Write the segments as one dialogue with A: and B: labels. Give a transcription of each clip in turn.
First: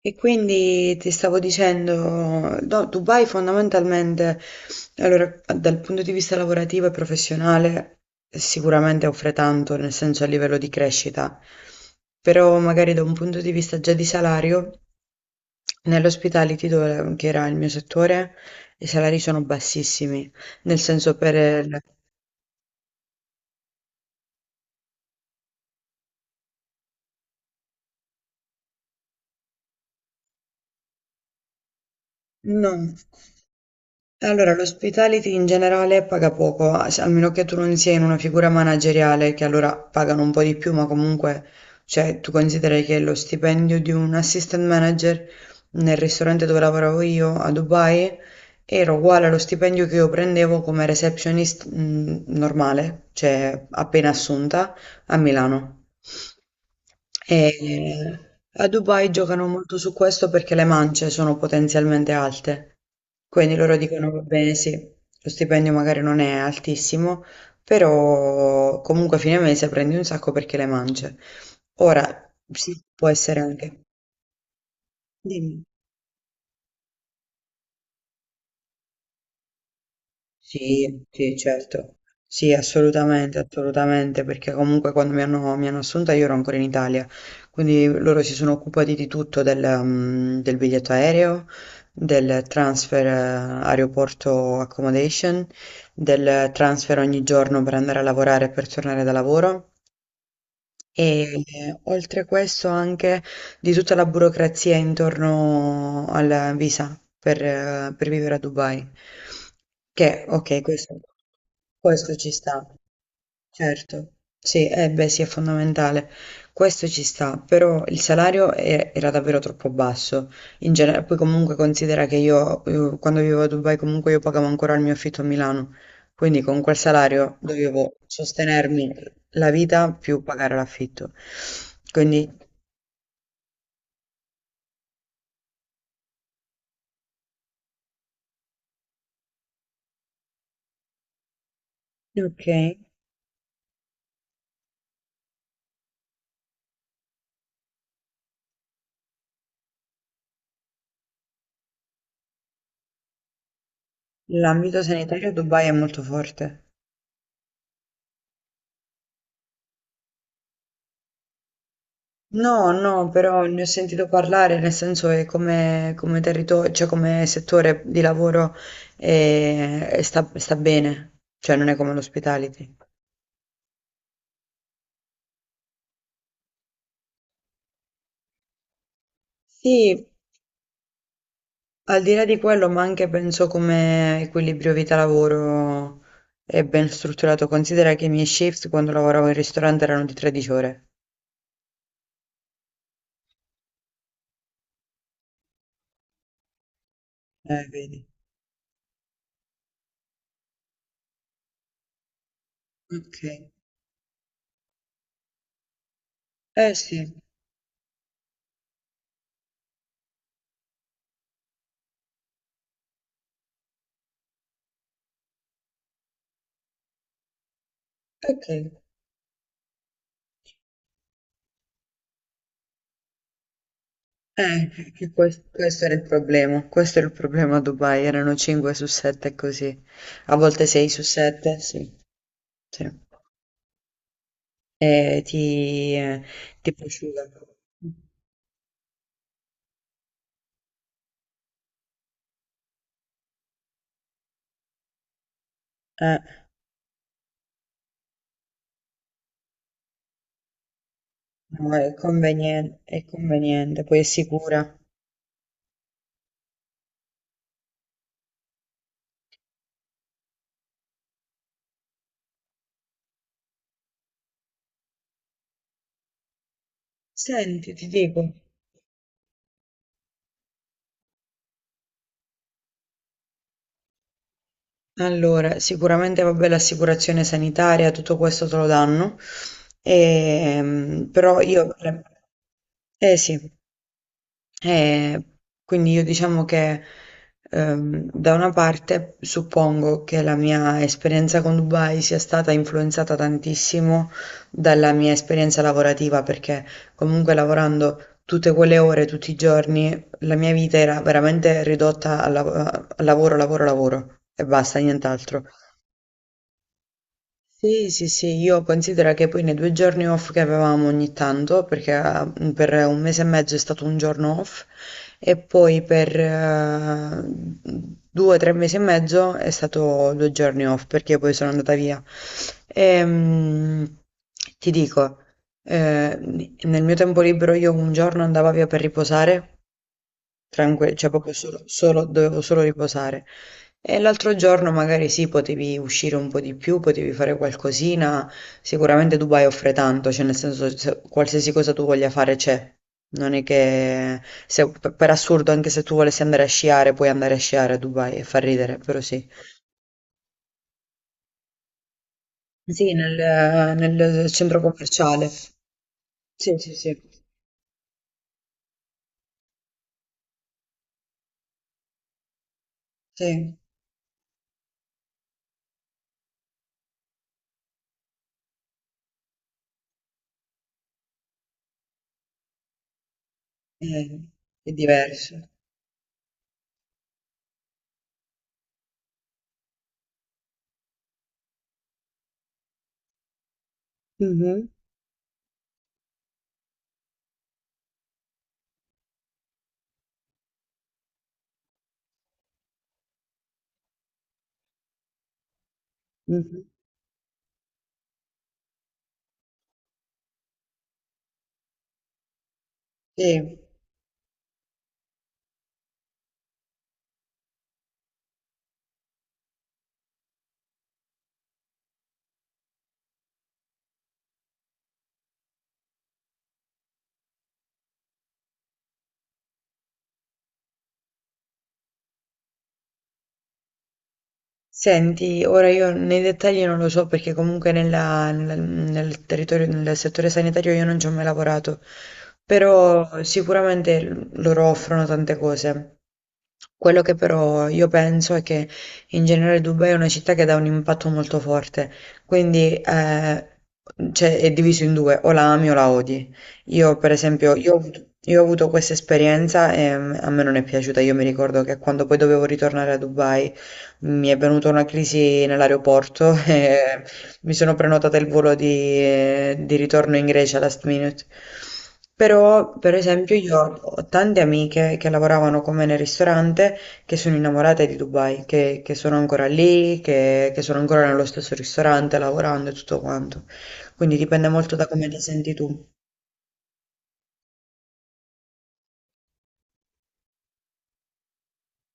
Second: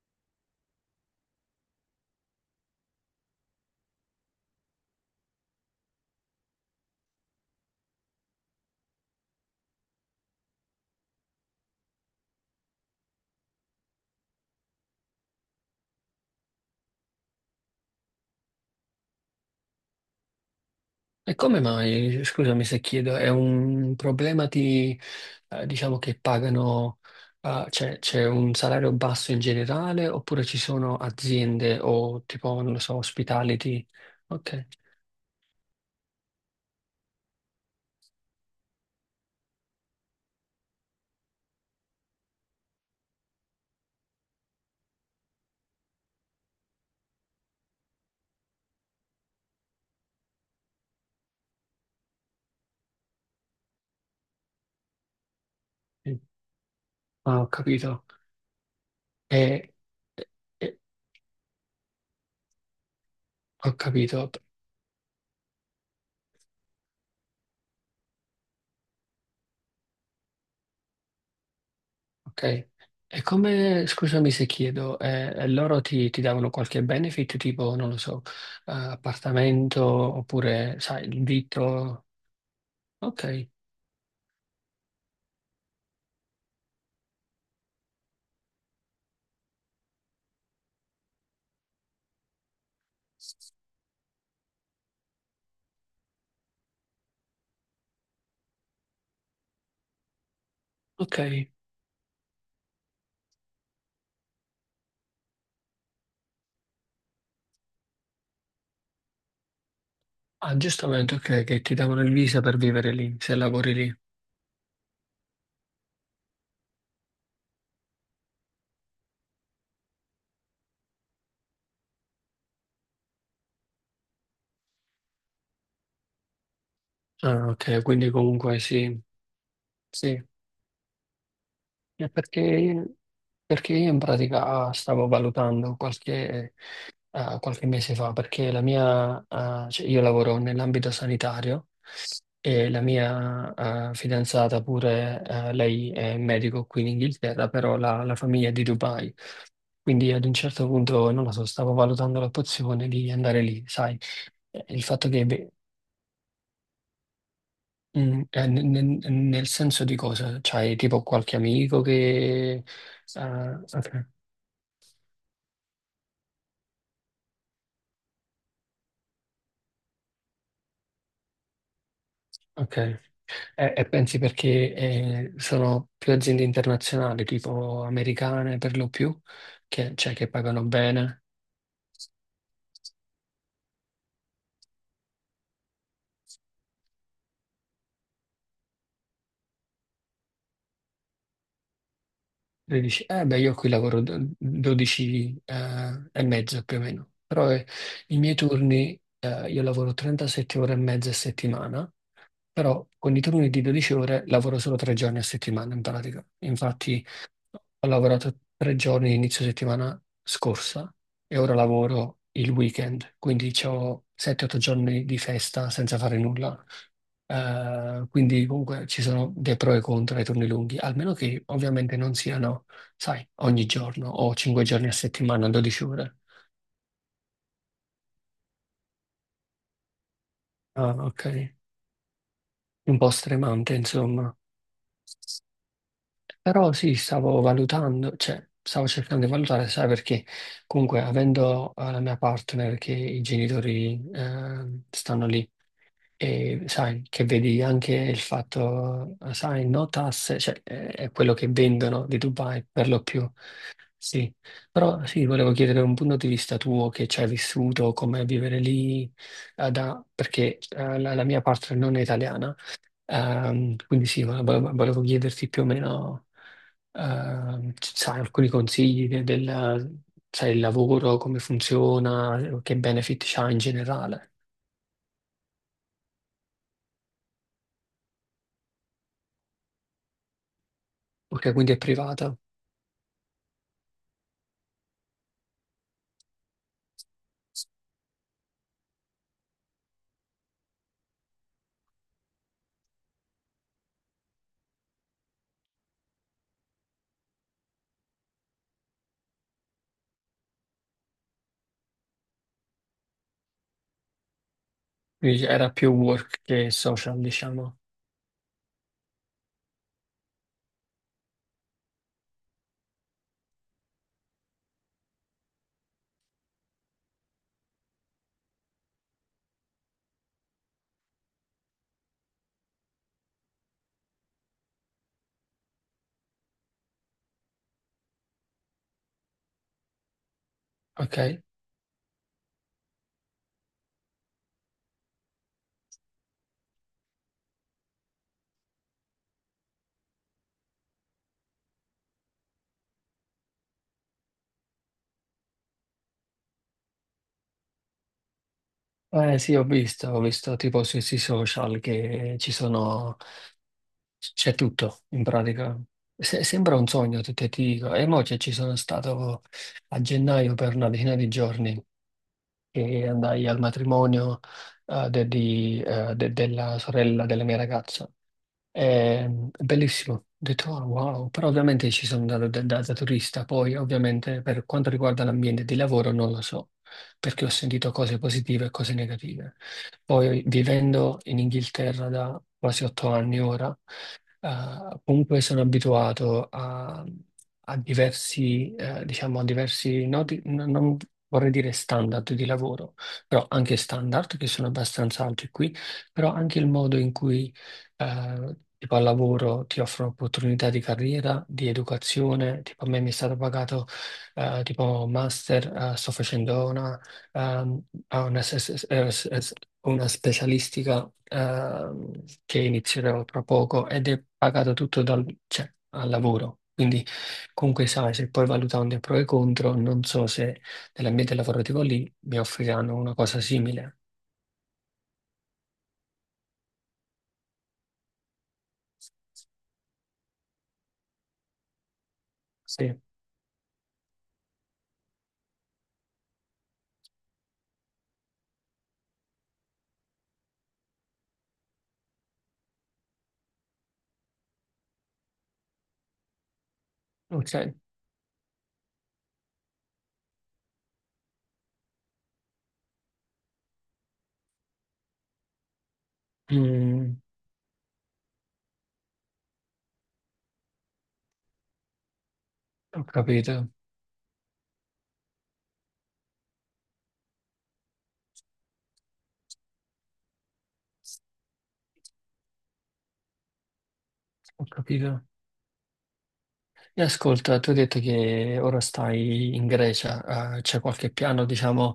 A: E quindi ti stavo dicendo, no, Dubai fondamentalmente, allora, dal punto di vista lavorativo e professionale, sicuramente offre tanto, nel senso a livello di crescita, però magari da un punto di vista già di salario, nell'hospitality, dove, che era il mio settore, i salari sono bassissimi, nel senso per...
B: E come
A: il-
B: mai, scusami se chiedo, è un problema di, diciamo che pagano, c'è un salario basso in generale oppure ci sono aziende o tipo,
A: No.
B: non lo so, ospitality?
A: Allora,
B: Ok,
A: l'hospitality in generale paga poco, a se- almeno che tu non sia in una figura manageriale, che allora pagano un po' di più, ma comunque, cioè, tu consideri che lo stipendio di un assistant manager nel ristorante dove lavoravo io a Dubai era uguale allo stipendio che io prendevo come receptionist, normale, cioè appena assunta a Milano.
B: sì. Ah,
A: E
B: ho capito.
A: a Dubai
B: E,
A: giocano molto su
B: e-
A: questo perché le
B: e-
A: mance sono potenzialmente alte. Quindi
B: Ho
A: loro dicono, va
B: capito,
A: bene, sì, lo stipendio magari non è altissimo, però comunque a fine mese prendi un sacco perché le mangi. Ora,
B: ok.
A: sì, può
B: E
A: essere anche...
B: come, scusami se chiedo, e
A: Dimmi.
B: loro ti davano qualche benefit, tipo, non lo so, appartamento oppure,
A: Sì,
B: sai, il
A: sì, certo.
B: vitto?
A: Sì, assolutamente,
B: Ok,
A: assolutamente, perché comunque quando mi hanno assunta io ero ancora in Italia, quindi loro si sono occupati di tutto, del biglietto aereo, del transfer aeroporto accommodation, del transfer ogni giorno per andare a lavorare e per tornare da lavoro.
B: ok.
A: E oltre questo anche di tutta la burocrazia intorno alla visa per vivere a Dubai. Che,
B: Ah,
A: ok, questo,
B: giustamente, ok, che ti davano il
A: questo ci
B: visa per
A: sta.
B: vivere lì, se lavori lì.
A: Certo, sì, eh beh sì, è fondamentale. Questo ci sta, però il salario era davvero troppo basso. In genere, poi comunque considera che io quando vivevo a Dubai comunque io pagavo ancora il mio affitto a Milano, quindi con quel salario
B: Ah, ok,
A: dovevo
B: quindi comunque
A: sostenermi
B: sì,
A: la vita
B: sì.
A: più pagare l'affitto.
B: Eh,
A: Quindi,
B: Perché, perché io in pratica stavo valutando qualche, qualche mese fa, perché la mia, cioè io lavoro nell'ambito sanitario
A: ok,
B: e la mia, fidanzata pure, lei è medico qui in Inghilterra, però la famiglia è di Dubai. Quindi ad un certo punto, non lo so, stavo valutando l'opzione di andare lì, sai. Il
A: l'ambito
B: fatto che
A: sanitario a
B: beh.
A: Dubai è molto forte.
B: Nel senso di cosa? C'hai tipo qualche amico
A: No,
B: che...
A: no, però
B: Ah,
A: ne ho
B: ok,
A: sentito parlare, nel senso che come, come territorio, cioè come settore di lavoro sta bene, cioè non è come l'hospitality.
B: ok. E pensi perché sono più aziende internazionali, tipo americane per lo più, che,
A: Sì,
B: cioè, che pagano bene?
A: al di là di quello, ma anche penso come equilibrio vita-lavoro è ben strutturato. Considera che i miei shift quando lavoravo in ristorante erano di 13 ore.
B: E dici, eh beh, io qui lavoro 12 e mezzo più o meno, però
A: Vedi.
B: i miei turni, io lavoro 37 ore e mezza a settimana, però con
A: Ok.
B: i turni di 12 ore lavoro solo 3 giorni a settimana in pratica.
A: Eh sì,
B: Infatti ho lavorato 3 giorni inizio settimana scorsa e ora lavoro il weekend, quindi ho 7-8 giorni di festa senza fare nulla.
A: ok.
B: Quindi comunque ci sono dei pro e contro ai turni lunghi, almeno che ovviamente non siano, sai, ogni giorno o 5 giorni a
A: Che
B: settimana,
A: questo,
B: 12
A: era il
B: ore.
A: problema, questo era il problema a Dubai, erano 5 su 7 così, a volte 6
B: Ah,
A: su
B: ok.
A: 7, sì,
B: Un
A: sì.
B: po' stremante, insomma.
A: E ti
B: Però sì,
A: prosciuga.
B: stavo valutando, cioè stavo cercando di valutare, sai, perché comunque avendo la mia partner che i genitori stanno lì
A: Eh,
B: e sai che vedi anche il fatto, sai, no tasse, cioè è quello che
A: no,
B: vendono di Dubai per lo
A: è
B: più,
A: conveniente, poi è
B: sì.
A: sicura.
B: Però sì, volevo chiedere un punto di vista tuo che ci hai vissuto, com'è vivere lì, perché la mia partner non è italiana. Quindi sì, ma volevo chiederti più o meno,
A: Senti, ti
B: sai,
A: dico,
B: alcuni consigli del, sai, il lavoro, come funziona, che benefit c'ha in generale.
A: allora, sicuramente vabbè l'assicurazione sanitaria, tutto questo te lo danno, però
B: Ok, quindi
A: io...
B: è privata,
A: Eh sì, eh, quindi io diciamo che da una parte suppongo che la mia esperienza con Dubai sia stata influenzata tantissimo dalla mia esperienza lavorativa, perché comunque lavorando tutte quelle ore, tutti i giorni, la mia vita era veramente ridotta al al lavoro, lavoro, lavoro e basta, nient'altro.
B: quindi era più work che social, diciamo.
A: Sì, sì, sì, io considero che poi nei due giorni off che avevamo ogni tanto, perché per un mese e mezzo è stato un giorno off, e poi per due tre mesi e mezzo è stato due giorni off, perché poi sono andata via. Ehm, ti dico, eh, nel mio tempo libero io un giorno andavo via per riposare, Tranque cioè proprio
B: Ok?
A: solo dovevo solo riposare. E l'altro giorno magari sì, potevi uscire un po' di più, potevi fare qualcosina. Sicuramente Dubai offre tanto, cioè nel senso qualsiasi cosa tu voglia fare c'è. Non è che per assurdo, anche se tu volessi andare a sciare, puoi andare a sciare a Dubai e fa ridere, però sì.
B: Eh sì, ho visto tipo sui social che ci
A: Sì,
B: sono,
A: nel, nel
B: c'è
A: centro
B: tutto in
A: commerciale.
B: pratica.
A: Sì, sì,
B: Sembra un
A: sì.
B: sogno, te ti dico. E mo' che ci sono stato a gennaio per una decina di giorni e andai
A: Sì,
B: al matrimonio della sorella della mia ragazza. È bellissimo, ho detto "Oh, wow", però ovviamente ci sono andato da, da turista, poi
A: eh,
B: ovviamente per
A: è
B: quanto riguarda
A: diverso.
B: l'ambiente di lavoro non lo so, perché ho sentito cose positive e cose negative. Poi vivendo in Inghilterra da quasi 8 anni ora,
A: Mhm,
B: comunque sono abituato a diversi, diciamo, a diversi, no, non vorrei dire standard di lavoro, però anche standard che sono abbastanza alti qui, però anche
A: mhm.
B: il modo in cui tipo al lavoro ti offrono opportunità di carriera, di educazione, tipo a me mi è stato
A: Sì.
B: pagato tipo master, sto facendo una, ehm, a una, s- s- s- s- una specialistica che inizierò tra poco ed è pagato tutto dal, cioè, al lavoro. Quindi comunque sai, se poi valutando i pro e i contro, non so se nell'ambiente lavorativo lì mi offriranno una cosa simile.
A: Senti, ora io nei dettagli non lo so perché comunque nel, nel territorio, nel settore sanitario io non ci ho mai lavorato,
B: Sì,
A: però sicuramente loro offrono tante cose. Quello che però io penso è che in generale Dubai è una città che dà un impatto molto forte, quindi cioè, è diviso in due, o la ami o la odi. Io per esempio, io
B: ok.
A: ho avuto, io ho avuto questa esperienza e a me non è piaciuta, io mi ricordo che quando poi dovevo ritornare a Dubai mi è venuta una crisi nell'aeroporto e
B: Mm,
A: mi sono prenotata il volo di ritorno in Grecia last minute. Però, per
B: Ho
A: esempio, io
B: capito.
A: ho tante amiche che lavoravano con me nel ristorante che sono innamorate di Dubai, che sono ancora lì, che sono ancora nello stesso ristorante lavorando e tutto quanto. Quindi dipende
B: Ho
A: molto da come ti
B: capito.
A: senti tu.
B: E ascolta, tu hai detto che ora stai in Grecia, c'è qualche piano, diciamo,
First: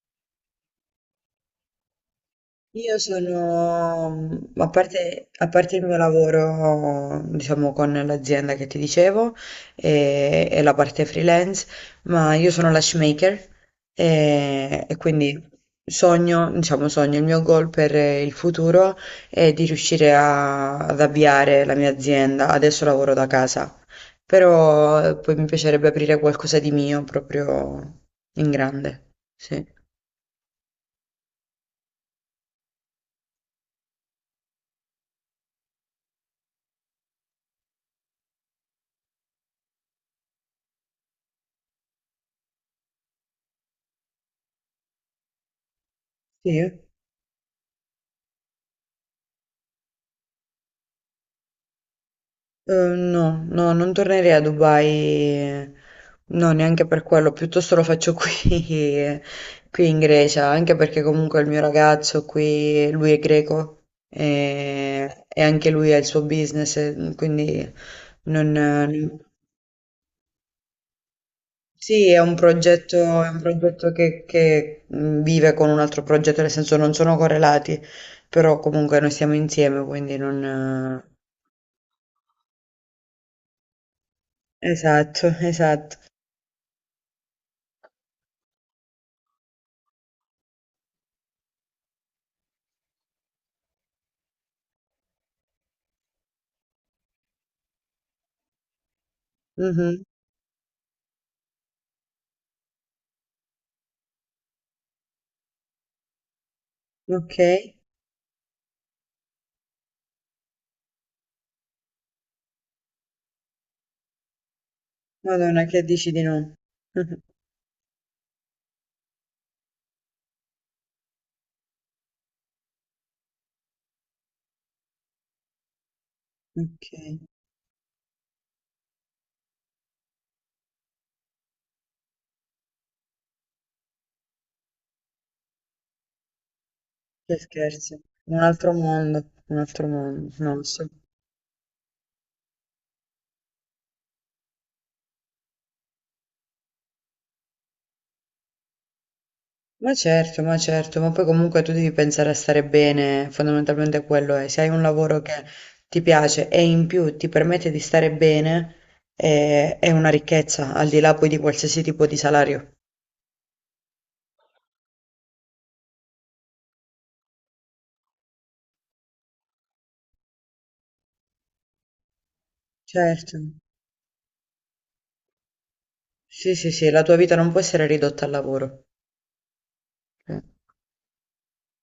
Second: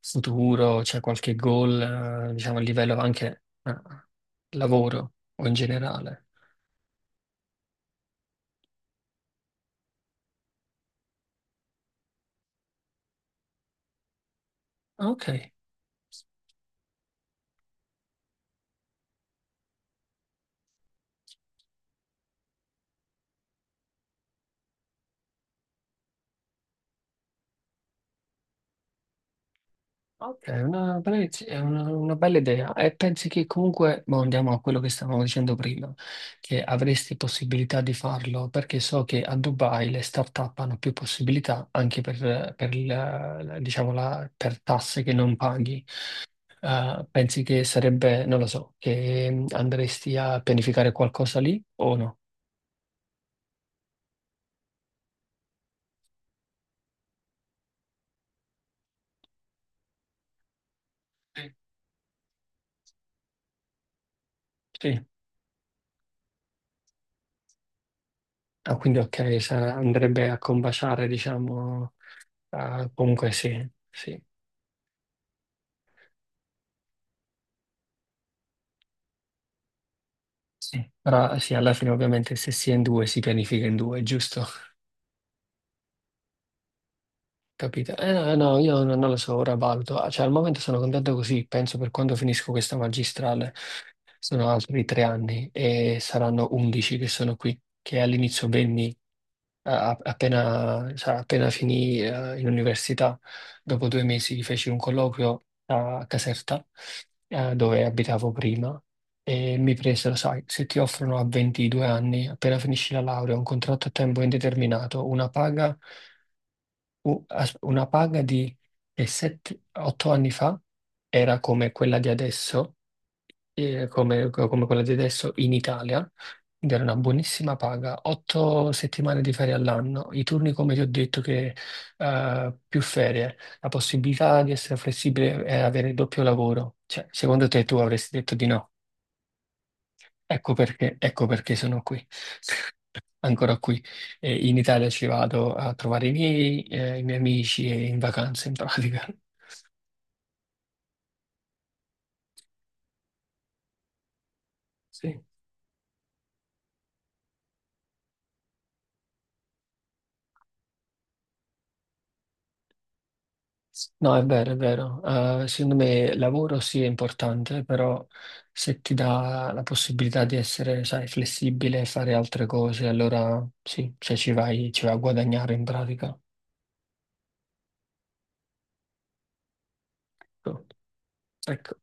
B: futuro, c'è qualche goal, diciamo, a livello
A: Io
B: anche,
A: sono,
B: lavoro o
A: a
B: in
A: parte il mio
B: generale?
A: lavoro, diciamo, con l'azienda che ti dicevo e la parte freelance, ma io sono lash maker e
B: Ah, ok,
A: quindi sogno, diciamo, sogno, il mio goal per il futuro è di riuscire ad avviare la mia azienda. Adesso lavoro da casa, però poi mi piacerebbe aprire qualcosa di mio proprio in grande. Sì.
B: ok, è una bella, una bella idea. E pensi che comunque, boh, andiamo a quello che stavamo dicendo prima, che avresti possibilità di farlo, perché so che a Dubai le start-up hanno più possibilità anche per diciamo, per tasse che non paghi.
A: Sì.
B: Pensi che sarebbe, non lo so, che andresti a pianificare qualcosa lì o no?
A: No, no, non tornerei a Dubai, no, neanche per quello, piuttosto lo faccio qui, eh, qui in Grecia, anche perché comunque il
B: Sì.
A: mio ragazzo qui, lui è greco
B: Sì.
A: e anche lui ha il suo business, e quindi non,
B: Ah, quindi ok, andrebbe a combaciare, diciamo,
A: Sì,
B: ah,
A: è
B: comunque
A: un
B: sì,
A: progetto
B: sì,
A: che vive con un altro progetto, nel senso non sono correlati, però comunque noi siamo insieme, quindi
B: sì.
A: non...
B: Però sì, alla fine ovviamente se si è in due si pianifica in due, giusto?
A: esatto, esatto.
B: Capito? Eh no, no, io non lo so, ora valuto. Ah, cioè al momento sono contento così, penso per quando finisco questa magistrale. Sono altri 3 anni e saranno 11 che sono qui, che all'inizio venni
A: Mhm,
B: appena, cioè, appena finì in università, dopo 2 mesi feci un colloquio a Caserta,
A: ok.
B: dove abitavo prima, e mi presero, sai, se ti offrono a 22 anni, appena finisci la laurea, un contratto a tempo indeterminato, una
A: Madonna,
B: paga,
A: che dici di no?
B: una paga di 8 anni fa era come quella di adesso come quella di adesso in Italia, ed era
A: Ok,
B: una buonissima paga, 8 settimane di ferie all'anno, i turni come ti ho detto che più ferie, la possibilità di essere flessibile e avere il doppio lavoro. Cioè,
A: che
B: secondo te tu
A: scherzo.
B: avresti detto di no?
A: Un altro mondo, no, sì.
B: Ecco perché sono qui, ancora qui. E in Italia ci vado a trovare i miei amici e in vacanza in pratica.
A: Ma certo, ma certo, ma poi comunque tu devi pensare a stare bene, fondamentalmente quello è. Se hai un
B: Sì.
A: lavoro che ti piace e in più ti permette di stare bene, è una ricchezza, al di là poi di qualsiasi tipo di salario.
B: No, è vero, è vero. Secondo me lavoro sì è importante, però se ti dà la possibilità di essere, sai, flessibile e fare altre cose,
A: Certo,
B: allora sì, cioè ci vai a guadagnare in pratica.
A: sì, sì, sì, la tua vita non può essere ridotta al lavoro. Sì.
B: Ecco.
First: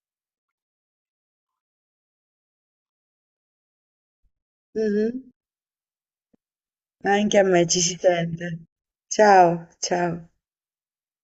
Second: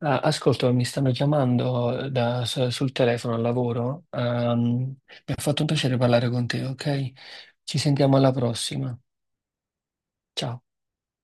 B: Ah, ascolto, mi stanno chiamando sul telefono al lavoro.
A: Mhm.
B: Mi ha fatto un piacere parlare con te, ok?
A: Anche a me
B: Ci
A: ci si
B: sentiamo alla
A: sente.
B: prossima.
A: Ciao, ciao.
B: Ciao.